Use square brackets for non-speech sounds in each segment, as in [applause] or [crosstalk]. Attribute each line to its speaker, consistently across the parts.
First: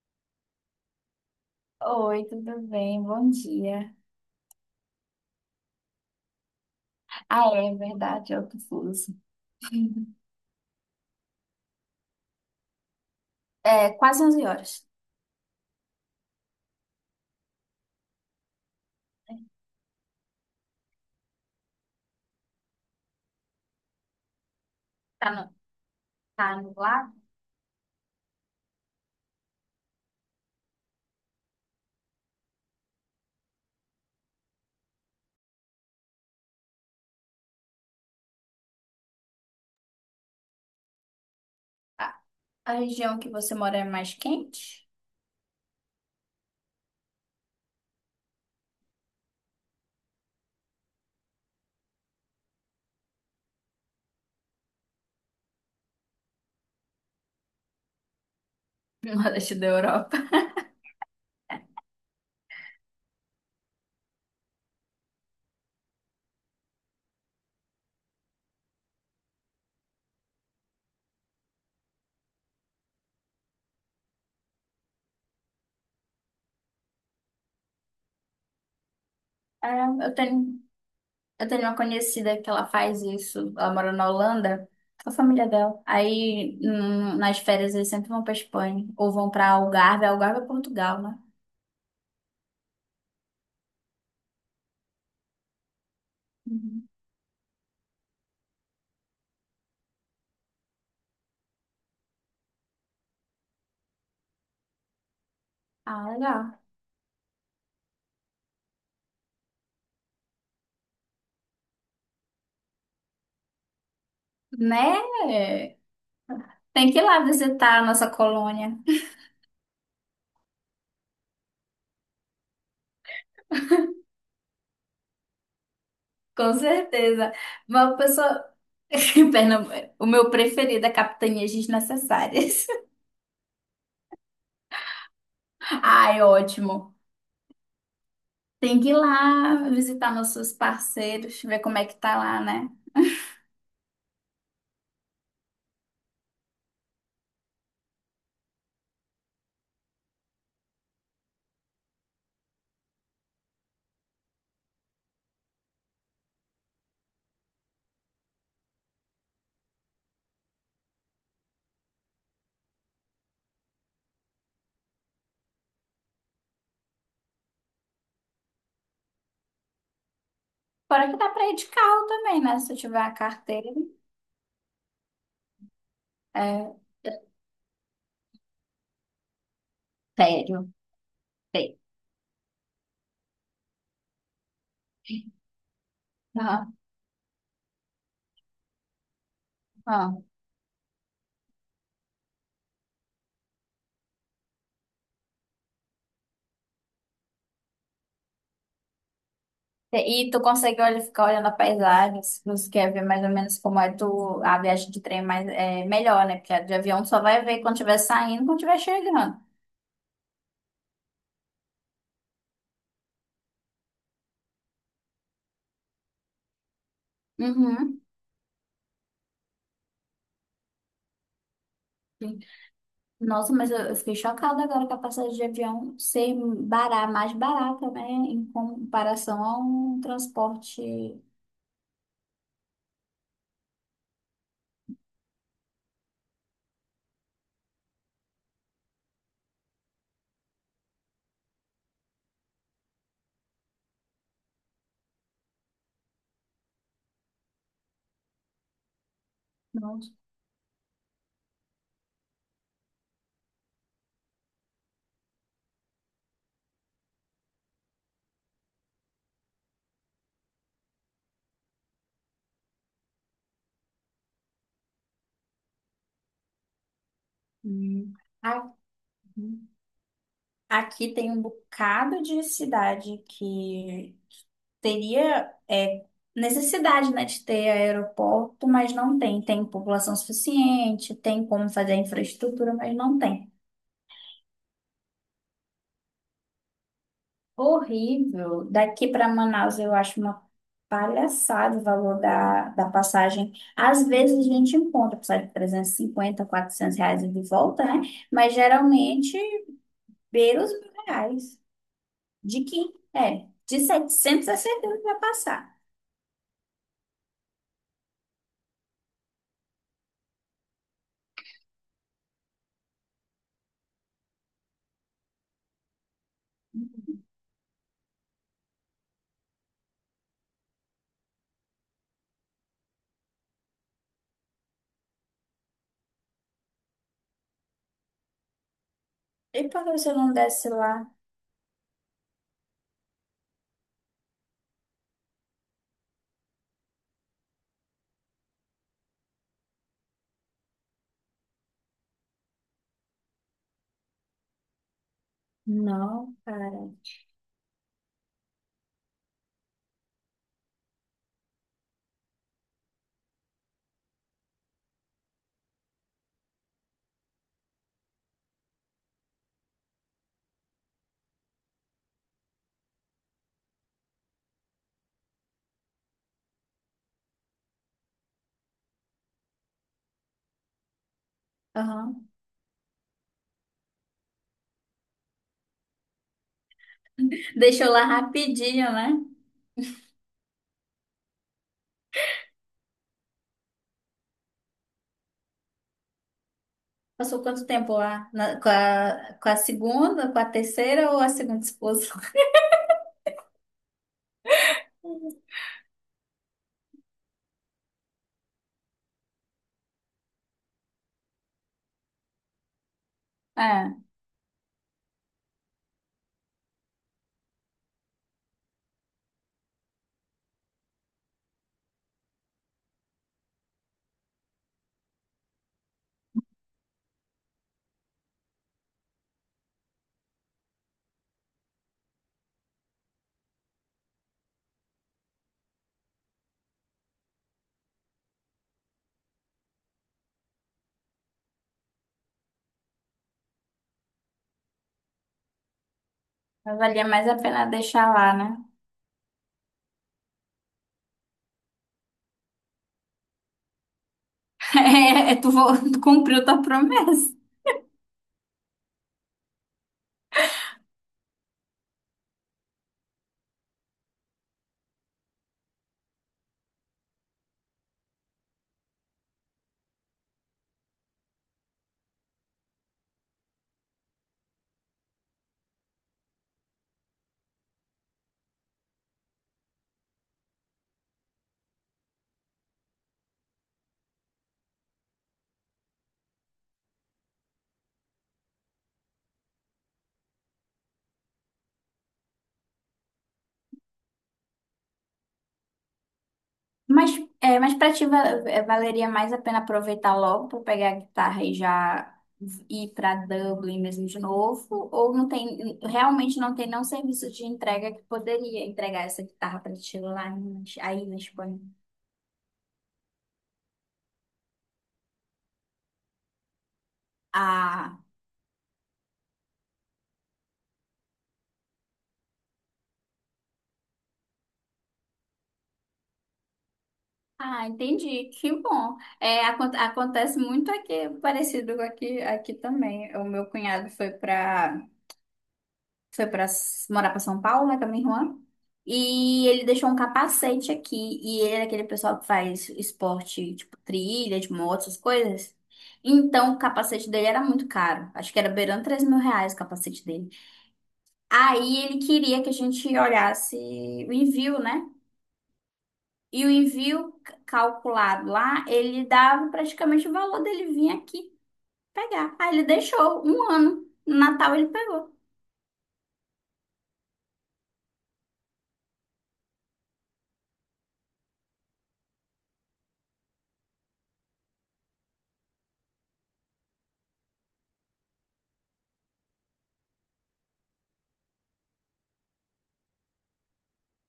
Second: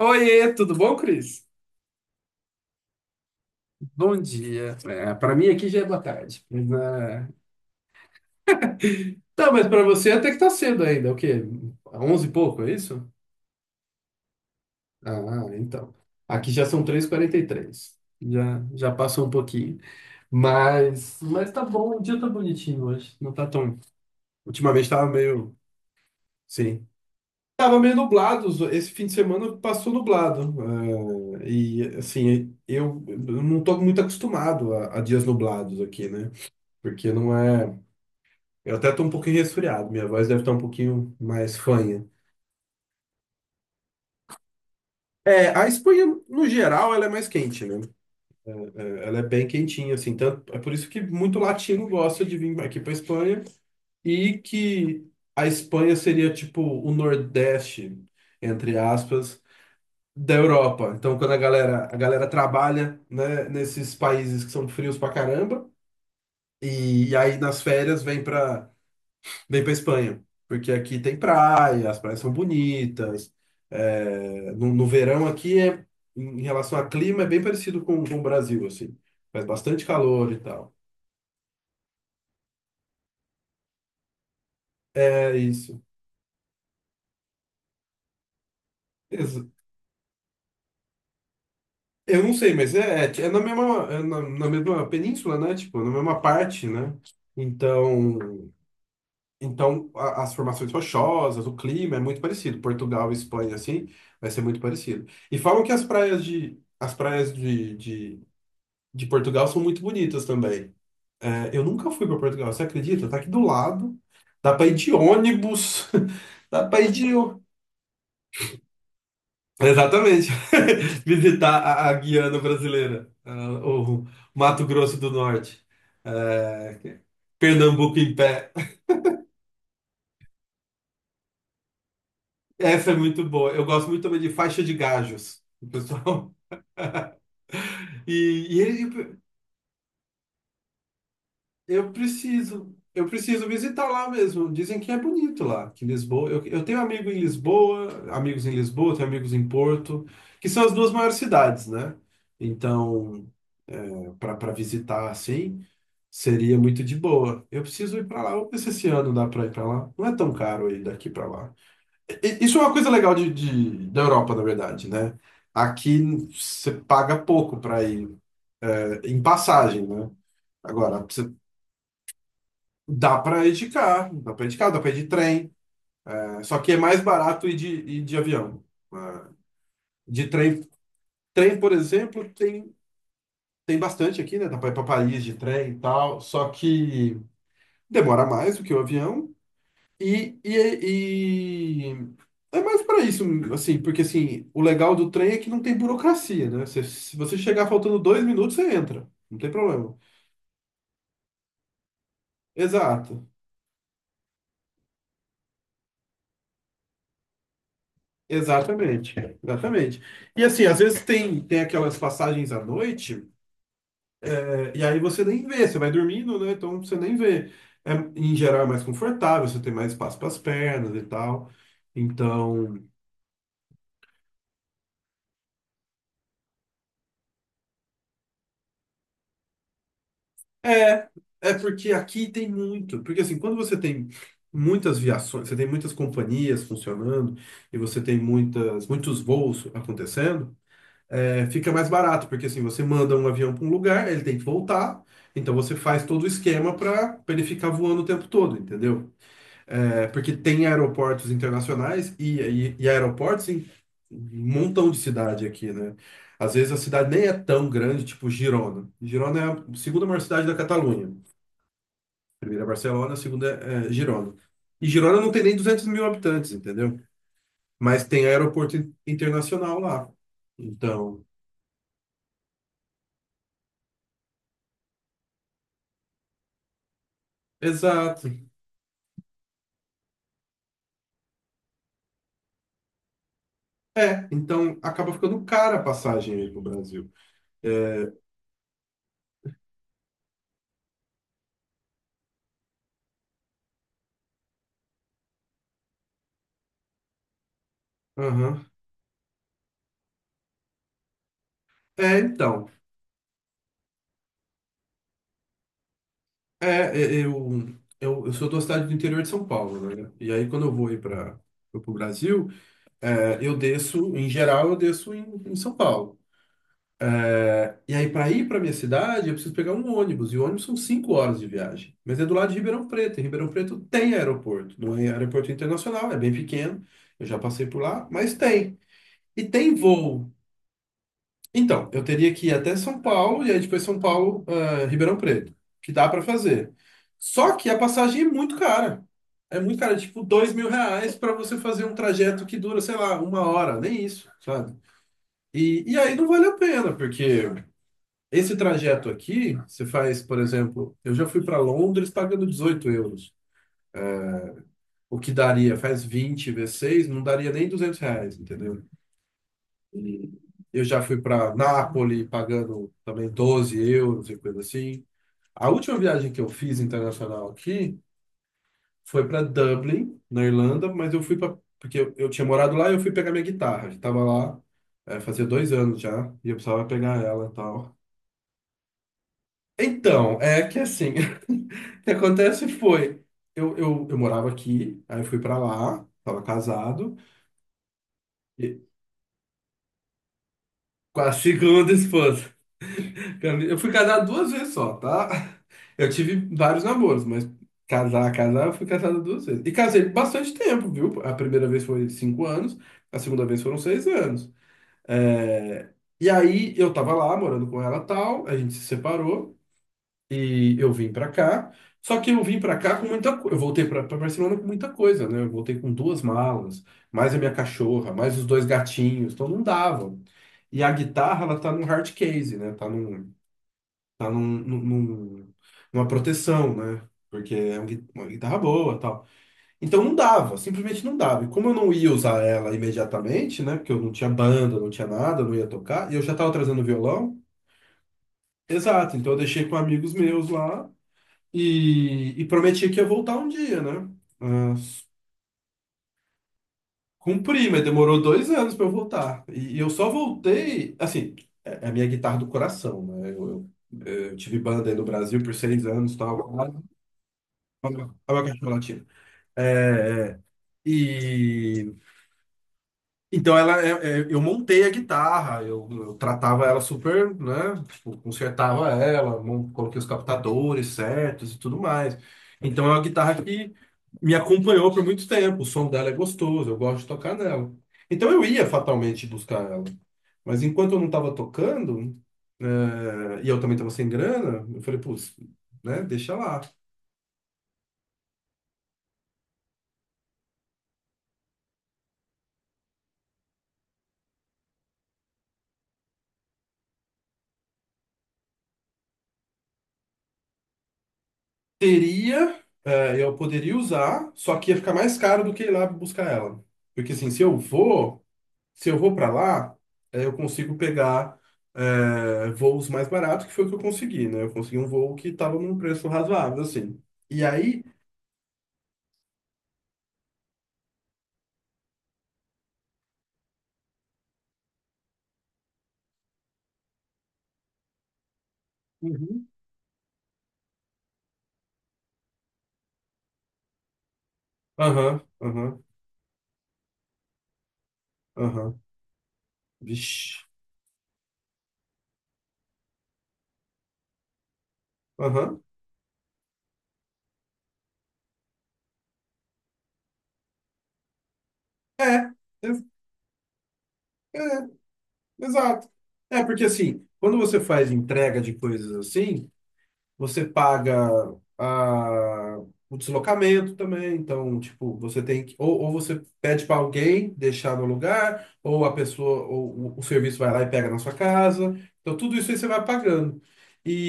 Speaker 1: Oiê, tudo bom, Cris?
Speaker 2: Oi, tudo bem? Bom dia.
Speaker 1: Bom dia. É, para mim aqui já é boa tarde.
Speaker 2: Ah, é verdade, é outro fuso.
Speaker 1: Tá, mas para você
Speaker 2: [laughs]
Speaker 1: até que tá cedo ainda. O quê? 11 e pouco, é isso?
Speaker 2: É quase 11 horas.
Speaker 1: Ah, então. Aqui já são 3h43. Já passou um pouquinho. Mas tá bom, o dia tá bonitinho hoje. Não tá tão. Ultimamente tava
Speaker 2: Tá, no
Speaker 1: meio.
Speaker 2: Tá
Speaker 1: Sim.
Speaker 2: nublado?
Speaker 1: Tava meio nublado, esse fim de semana passou nublado. É, e assim, eu não tô muito acostumado a dias nublados aqui, né? Porque não é. Eu até tô um pouquinho resfriado, minha voz deve estar um pouquinho mais fanha.
Speaker 2: A, a região que você mora é mais quente?
Speaker 1: É, a Espanha, no geral, ela é mais quente, né? É, ela é bem quentinha, assim. Tanto, é por isso que muito latino gosta de vir aqui pra Espanha e que a Espanha seria, tipo, o Nordeste, entre
Speaker 2: [laughs] No
Speaker 1: aspas,
Speaker 2: leste da Europa.
Speaker 1: da Europa. Então, quando a galera trabalha, né, nesses países que são frios pra caramba, e aí nas férias vem pra. Vem para Espanha, porque aqui tem praia, as praias são bonitas. É, no verão aqui, em relação a clima, é bem parecido com o Brasil, assim. Faz bastante
Speaker 2: É, eu
Speaker 1: calor e
Speaker 2: tenho,
Speaker 1: tal.
Speaker 2: eu tenho uma conhecida que ela faz isso. Ela mora na Holanda, com a
Speaker 1: É
Speaker 2: família
Speaker 1: isso.
Speaker 2: dela. Aí, nas férias, eles sempre vão pra Espanha. Ou vão
Speaker 1: Ex-
Speaker 2: pra Algarve. Algarve é Portugal, né?
Speaker 1: Eu não sei, mas é na mesma, é na mesma península, né? Tipo, na mesma parte,
Speaker 2: Uhum.
Speaker 1: né? Então, então as formações rochosas, o clima é muito parecido. Portugal e Espanha, assim, vai ser muito parecido. E falam que as
Speaker 2: Ah,
Speaker 1: praias de,
Speaker 2: legal.
Speaker 1: as praias de, de de Portugal são muito bonitas também. É, eu nunca fui para Portugal, você acredita? Tá aqui do lado. Dá para ir de
Speaker 2: Né?
Speaker 1: ônibus. [laughs] Dá para
Speaker 2: Tem
Speaker 1: ir
Speaker 2: que ir
Speaker 1: de.
Speaker 2: lá visitar a nossa colônia.
Speaker 1: Exatamente. [laughs] Visitar a Guiana brasileira, o Mato Grosso do Norte.
Speaker 2: Com
Speaker 1: É,
Speaker 2: certeza. Uma
Speaker 1: Pernambuco em
Speaker 2: pessoa.
Speaker 1: pé.
Speaker 2: [laughs] Em Pernambuco, o meu preferido é Capitanias
Speaker 1: [laughs]
Speaker 2: Desnecessárias.
Speaker 1: Essa é muito boa. Eu gosto muito também de faixa de gajos, o
Speaker 2: [laughs] Ai,
Speaker 1: pessoal. [laughs]
Speaker 2: ótimo.
Speaker 1: E, e
Speaker 2: Tem que ir
Speaker 1: ele-
Speaker 2: lá visitar nossos parceiros, ver como é
Speaker 1: Eu
Speaker 2: que tá lá, né?
Speaker 1: preciso, eu preciso visitar lá mesmo. Dizem que é bonito lá, que Lisboa. Eu tenho amigo em Lisboa, amigos em Lisboa, tenho amigos em Porto, que são as duas maiores cidades, né? Então, para visitar assim, seria muito de boa. Eu preciso ir para lá. Vamos ver se esse ano dá para ir para lá. Não é tão caro ir daqui para lá. Isso é uma coisa legal da Europa, na verdade, né? Aqui você paga pouco para ir em passagem, né? Agora,
Speaker 2: Fora que dá pra ir de carro também, né? Se eu tiver a
Speaker 1: Dá pra ir
Speaker 2: carteira.
Speaker 1: de carro, dá pra ir de carro, dá pra ir de trem. É, só que
Speaker 2: É,
Speaker 1: é mais barato ir de avião. É, de trem,
Speaker 2: sério.
Speaker 1: trem, por
Speaker 2: Tem.
Speaker 1: exemplo, tem bastante aqui, né? Dá pra ir pra Paris de trem e tal. Só
Speaker 2: Aham,
Speaker 1: que demora mais do que o avião.
Speaker 2: aham.
Speaker 1: E é mais pra isso, assim, porque assim, o legal do trem é que não tem burocracia, né? Se você chegar faltando 2 minutos, você entra. Não tem problema.
Speaker 2: E tu consegue, olha, ficar olhando a paisagem, se você quer ver mais
Speaker 1: Exato.
Speaker 2: ou menos como é tu, a viagem de trem, mas é melhor, né? Porque a de avião tu só vai ver quando estiver saindo, quando estiver
Speaker 1: Exatamente,
Speaker 2: chegando.
Speaker 1: exatamente. E assim, às vezes tem aquelas passagens à noite. E aí você nem vê, você vai dormindo, né? Então você nem vê. É, em geral é mais confortável, você tem mais espaço para as pernas e tal.
Speaker 2: Uhum.
Speaker 1: Então,
Speaker 2: Nossa, mas eu fiquei chocada agora com a passagem de avião ser mais barata, né? Em comparação ao transporte.
Speaker 1: é, é porque aqui tem muito. Porque assim, quando você tem muitas viações, você tem muitas companhias funcionando e você tem muitas, muitos voos acontecendo, fica mais barato, porque assim, você manda um avião para um lugar, ele tem que voltar, então você faz todo o esquema para ele ficar voando o tempo todo, entendeu? É,
Speaker 2: Nossa.
Speaker 1: porque tem aeroportos internacionais e aeroportos em um montão de cidade aqui, né? Às vezes a cidade nem é tão grande, tipo Girona. Girona é a segunda maior cidade da Catalunha. Primeira é Barcelona, a segunda é Girona. E Girona não tem nem 200 mil habitantes, entendeu? Mas
Speaker 2: Hum.
Speaker 1: tem
Speaker 2: A-
Speaker 1: aeroporto internacional lá.
Speaker 2: Aqui
Speaker 1: Então,
Speaker 2: tem um bocado de cidade que teria, é, necessidade, né, de ter
Speaker 1: exato.
Speaker 2: aeroporto, mas não tem. Tem população suficiente, tem como fazer a infraestrutura, mas não tem.
Speaker 1: É, então acaba ficando cara a passagem aí pro Brasil.
Speaker 2: Horrível. Daqui para Manaus eu acho uma palhaçada o valor da passagem. Às vezes a gente encontra passagem de 350, 400 reais e de volta, né? Mas
Speaker 1: Aham.
Speaker 2: geralmente beira os 1.000 reais.
Speaker 1: É,
Speaker 2: De
Speaker 1: então.
Speaker 2: que? É, de 700 a certeza que vai passar.
Speaker 1: É, eu sou da cidade do interior de São Paulo, né? E aí, quando eu vou ir para o Brasil, é, eu desço, em geral, eu desço em São Paulo. E aí, para ir para minha cidade, eu preciso pegar um ônibus. E o ônibus são 5 horas de viagem. Mas é do lado de Ribeirão Preto. E Ribeirão Preto tem aeroporto. Não é aeroporto internacional, é bem pequeno. Eu já passei por lá, mas tem. E
Speaker 2: E
Speaker 1: tem
Speaker 2: por que você
Speaker 1: voo.
Speaker 2: não desce lá?
Speaker 1: Então, eu teria que ir até São Paulo e aí depois São Paulo, Ribeirão Preto, que dá pra fazer. Só que a passagem é muito cara. É muito cara, tipo 2 mil reais para você fazer um trajeto que dura, sei lá, uma hora, nem isso, sabe? E aí não
Speaker 2: Não,
Speaker 1: vale a
Speaker 2: cara.
Speaker 1: pena, porque esse trajeto aqui, você faz, por exemplo, eu já fui para Londres pagando 18 euros. O que daria, faz 20 vezes 6, não daria nem 200 reais, entendeu? E eu já fui para Nápoles pagando também 12 euros e coisa assim. A última viagem que eu fiz internacional aqui foi para Dublin, na Irlanda, mas eu fui para porque eu,
Speaker 2: Aham.
Speaker 1: eu tinha morado lá e eu fui pegar minha guitarra. Que Tava lá, é, fazia 2 anos já, e eu precisava pegar ela e
Speaker 2: Deixou
Speaker 1: tal.
Speaker 2: lá rapidinho, né?
Speaker 1: Então, é que assim, [laughs] o que acontece foi, eu morava aqui, aí eu fui para lá, estava casado,
Speaker 2: Passou quanto tempo lá? Com
Speaker 1: e,
Speaker 2: a, com a segunda, com a terceira
Speaker 1: com
Speaker 2: ou a
Speaker 1: a
Speaker 2: segunda
Speaker 1: segunda
Speaker 2: esposa? [laughs]
Speaker 1: esposa. Eu fui casado duas vezes só, tá? Eu tive vários namoros, mas casar, casar, eu fui casado duas vezes. E casei bastante tempo, viu? A primeira vez foi 5 anos, a segunda vez foram
Speaker 2: É,
Speaker 1: 6 anos. É, e aí eu tava lá morando com ela tal, a gente se separou e eu vim pra cá. Só que eu vim pra cá com muita coisa. Eu voltei pra Barcelona com muita coisa, né? Eu voltei com duas malas, mais a minha cachorra, mais os dois gatinhos, então não dava. E a guitarra, ela tá num hard case, né? Tá num- num- numa proteção, né? Porque é uma uma guitarra boa, tal. Então não dava, simplesmente não dava. E como eu não ia usar ela imediatamente, né? Porque eu não tinha banda, não tinha nada, eu não ia tocar, e eu já tava
Speaker 2: mas
Speaker 1: trazendo
Speaker 2: valia mais a
Speaker 1: violão.
Speaker 2: pena deixar lá, né?
Speaker 1: Exato, então eu deixei com amigos meus lá e prometi que ia voltar um dia, né? Ah,
Speaker 2: Tu [laughs] tu cumpriu tua promessa.
Speaker 1: cumpri, mas demorou 2 anos para eu voltar. E eu só voltei, assim, é a minha guitarra do coração, né? Eu tive banda aí no Brasil por 6 anos, tal. Olha a minha cachorro. É, é. E então ela, eu montei a guitarra, eu tratava ela super, né? Tipo, consertava ela, coloquei os captadores certos e tudo mais. Então é uma guitarra que me acompanhou por muito tempo. O som dela é gostoso, eu gosto de tocar nela. Então eu ia fatalmente buscar ela. Mas enquanto eu não estava tocando, e eu também estava sem grana, eu falei, putz, né? Deixa lá.
Speaker 2: Mas, mas pra ti valeria mais a pena aproveitar logo pra pegar a guitarra e já ir pra Dublin mesmo de novo? Ou não tem, realmente não tem nenhum serviço de entrega que poderia entregar essa guitarra pra ti lá aí na Espanha?
Speaker 1: Teria, eu poderia usar, só que ia ficar mais caro do que ir lá buscar ela. Porque assim, se eu
Speaker 2: Ah,
Speaker 1: vou, se eu vou para lá, é, eu consigo pegar voos mais baratos, que foi o que eu consegui, né? Eu consegui um voo que estava num preço razoável, assim. E aí,
Speaker 2: entendi. Que bom. É, acontece muito aqui, parecido com aqui, aqui também. O meu cunhado foi para foi para morar para São Paulo, né, com a minha irmã. E
Speaker 1: Uhum.
Speaker 2: ele deixou um capacete aqui. E ele é aquele pessoal que faz esporte, tipo trilha, de moto, essas
Speaker 1: aham,
Speaker 2: coisas.
Speaker 1: aham,
Speaker 2: Então, o capacete dele era muito caro. Acho que era
Speaker 1: aham,
Speaker 2: beirando 3 mil reais o capacete dele.
Speaker 1: vixe,
Speaker 2: Aí ele queria que a gente olhasse o envio, né?
Speaker 1: aham,
Speaker 2: E o envio calculado lá, ele dava praticamente o valor dele vir aqui
Speaker 1: é,
Speaker 2: pegar. Aí ele
Speaker 1: ex-
Speaker 2: deixou um ano. No Natal ele pegou.
Speaker 1: exato. É, porque assim, quando você faz entrega de coisas assim, você paga a- o deslocamento também, então, tipo, você tem que, ou você pede para alguém deixar no lugar, ou a pessoa, ou o serviço vai lá e pega na sua casa. Então, tudo isso aí você vai pagando.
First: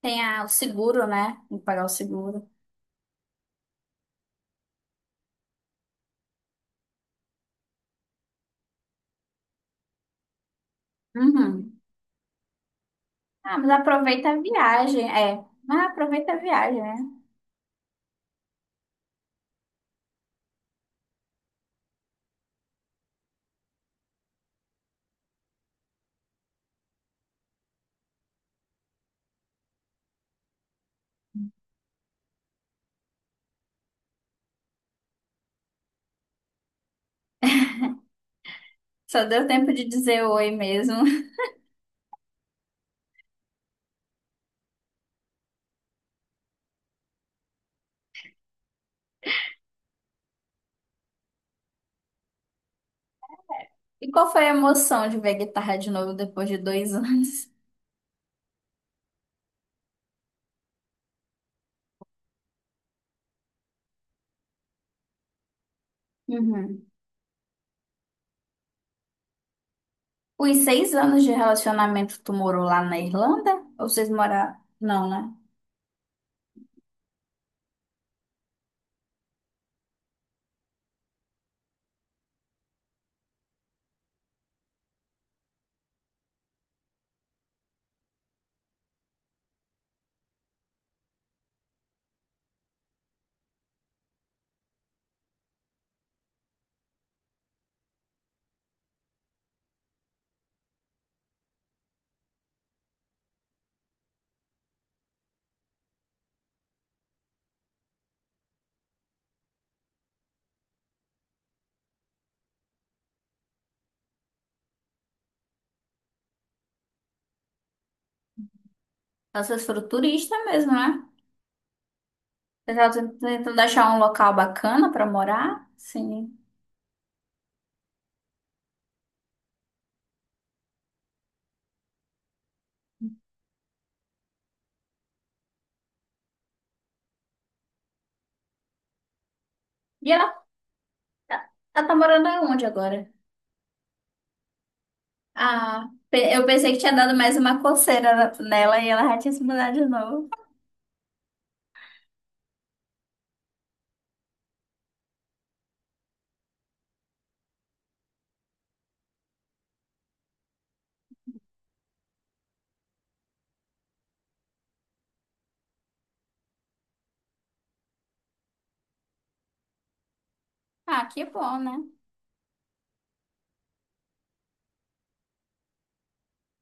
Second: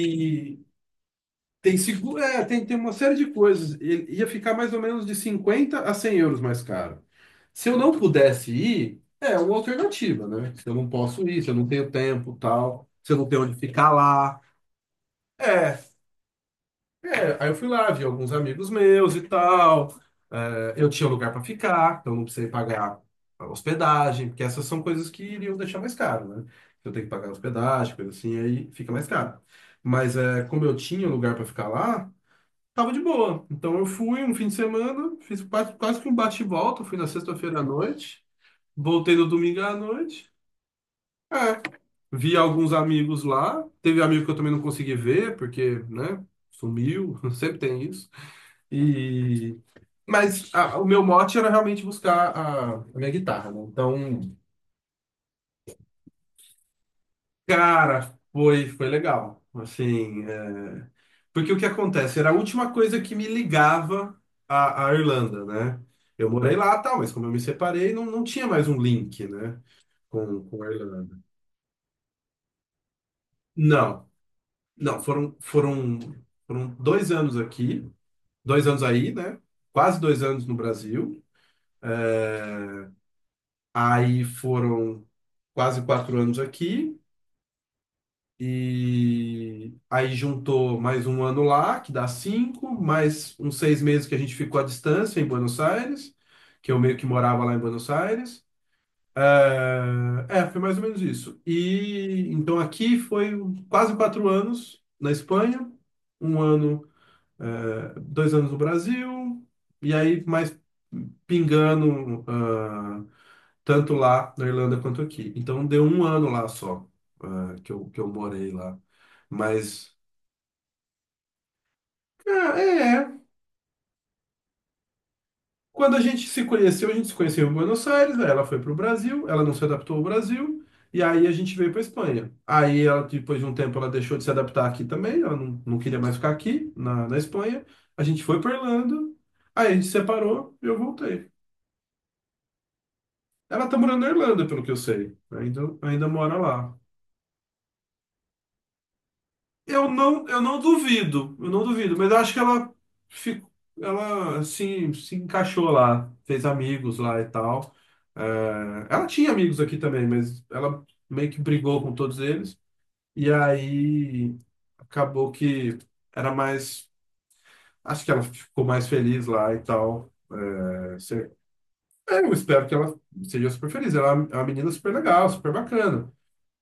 Speaker 2: Tem o seguro, né? Tem que
Speaker 1: tem
Speaker 2: pagar o
Speaker 1: seguro,
Speaker 2: seguro.
Speaker 1: tem uma série de coisas. Ele ia ficar mais ou menos de 50 a 100 euros mais caro. Se eu não pudesse ir, é uma alternativa, né? Se eu não posso ir, se eu não
Speaker 2: Uhum.
Speaker 1: tenho tempo, tal, se eu não tenho onde
Speaker 2: Ah, mas
Speaker 1: ficar
Speaker 2: aproveita
Speaker 1: lá.
Speaker 2: a viagem, é.
Speaker 1: É,
Speaker 2: Mas aproveita a viagem, né?
Speaker 1: é, aí eu fui lá, vi alguns amigos meus e tal. É, eu tinha lugar para ficar, então não precisei pagar a hospedagem, porque essas são coisas que iriam deixar mais caro, né? Eu tenho que pagar a hospedagem, coisa assim, aí fica mais caro. Mas é, como eu tinha lugar para ficar lá, tava de boa. Então eu fui um fim de semana, fiz quase, quase que um bate e volta, fui na sexta-feira à noite, voltei
Speaker 2: Só
Speaker 1: no
Speaker 2: deu
Speaker 1: domingo
Speaker 2: tempo
Speaker 1: à
Speaker 2: de dizer
Speaker 1: noite.
Speaker 2: oi mesmo.
Speaker 1: É,
Speaker 2: [laughs]
Speaker 1: vi alguns amigos lá, teve amigo que eu também não consegui ver, porque, né, sumiu, [laughs] sempre tem isso. E... O meu mote era realmente buscar a minha guitarra, né?
Speaker 2: E
Speaker 1: Então,
Speaker 2: qual foi a emoção de ver a guitarra de novo depois de 2 [laughs] anos?
Speaker 1: cara, foi legal. Assim, porque o que acontece? Era a última coisa que me ligava à Irlanda, né? Eu morei lá,
Speaker 2: Uhum.
Speaker 1: tal, mas como eu me separei, não tinha mais um link, né? Com,
Speaker 2: Os
Speaker 1: com a
Speaker 2: seis
Speaker 1: Irlanda.
Speaker 2: anos de relacionamento, tu morou lá na Irlanda? Ou
Speaker 1: Não,
Speaker 2: vocês moraram?
Speaker 1: não,
Speaker 2: Não, né?
Speaker 1: foram dois anos aqui, 2 anos aí, né? Quase dois anos no Brasil. Aí foram quase 4 anos aqui. E aí juntou mais um ano lá, que dá cinco, mais uns 6 meses que a gente ficou à distância em Buenos Aires, que eu meio que morava lá em Buenos Aires. É, foi mais ou menos isso. E então aqui foi quase 4 anos na Espanha, um ano, é, dois anos no Brasil, e aí mais pingando tanto lá na Irlanda quanto aqui. Então deu um ano lá só, que eu morei lá.
Speaker 2: Então, vocês foram
Speaker 1: Mas,
Speaker 2: turista mesmo, né?
Speaker 1: ah,
Speaker 2: Vocês
Speaker 1: é, é.
Speaker 2: estavam tentando achar um local bacana pra morar?
Speaker 1: quando a gente
Speaker 2: Sim.
Speaker 1: se conheceu, a gente se conheceu em Buenos Aires, aí ela foi para o Brasil, ela não se adaptou ao Brasil, e aí a gente veio para Espanha. Aí, ela, depois de um tempo, ela deixou de se adaptar aqui também, ela não queria mais ficar aqui, na Espanha. A gente foi para Irlanda, aí a gente
Speaker 2: E ela,
Speaker 1: separou e eu voltei.
Speaker 2: ela tá morando onde agora?
Speaker 1: Ela tá morando na Irlanda, pelo que eu sei. Ainda,
Speaker 2: Ah,
Speaker 1: ainda mora
Speaker 2: eu pensei
Speaker 1: lá.
Speaker 2: que tinha dado mais uma coceira nela e ela já tinha se mudado de
Speaker 1: Eu não,
Speaker 2: novo.
Speaker 1: eu não duvido, eu não duvido, mas eu acho que ela ficou, ela assim, se encaixou lá, fez amigos lá e tal. É, ela tinha amigos aqui também, mas ela meio que brigou com todos eles. E aí acabou que era mais. Acho que ela ficou mais feliz lá e tal. É,
Speaker 2: Ah, que bom, né?
Speaker 1: eu espero que ela seja super feliz. Ela é uma menina super legal, super bacana.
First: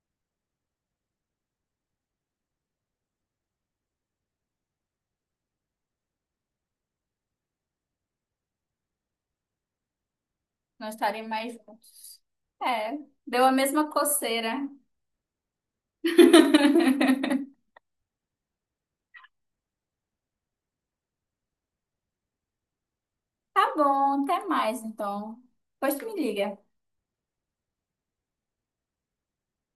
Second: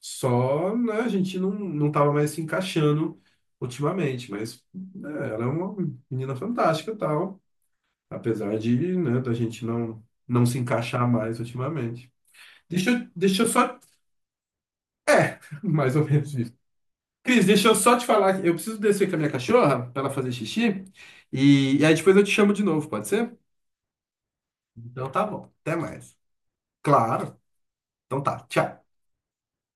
Speaker 1: Só, né, a gente não tava mais se encaixando ultimamente, mas né, ela é uma menina fantástica e tal, apesar de, né, da gente não se
Speaker 2: Nós
Speaker 1: encaixar
Speaker 2: estaremos
Speaker 1: mais
Speaker 2: mais
Speaker 1: ultimamente.
Speaker 2: juntos. É,
Speaker 1: Deixa
Speaker 2: deu
Speaker 1: eu
Speaker 2: a
Speaker 1: só...
Speaker 2: mesma coceira.
Speaker 1: É, [laughs] mais ou menos isso.
Speaker 2: [laughs]
Speaker 1: Cris, deixa eu só te falar, que eu preciso descer com a minha cachorra para ela fazer xixi, e aí depois eu te chamo de novo, pode ser?
Speaker 2: Tá bom, até mais
Speaker 1: Então tá
Speaker 2: então.
Speaker 1: bom, até
Speaker 2: Depois tu
Speaker 1: mais.
Speaker 2: me liga.
Speaker 1: Claro, então tá, tchau.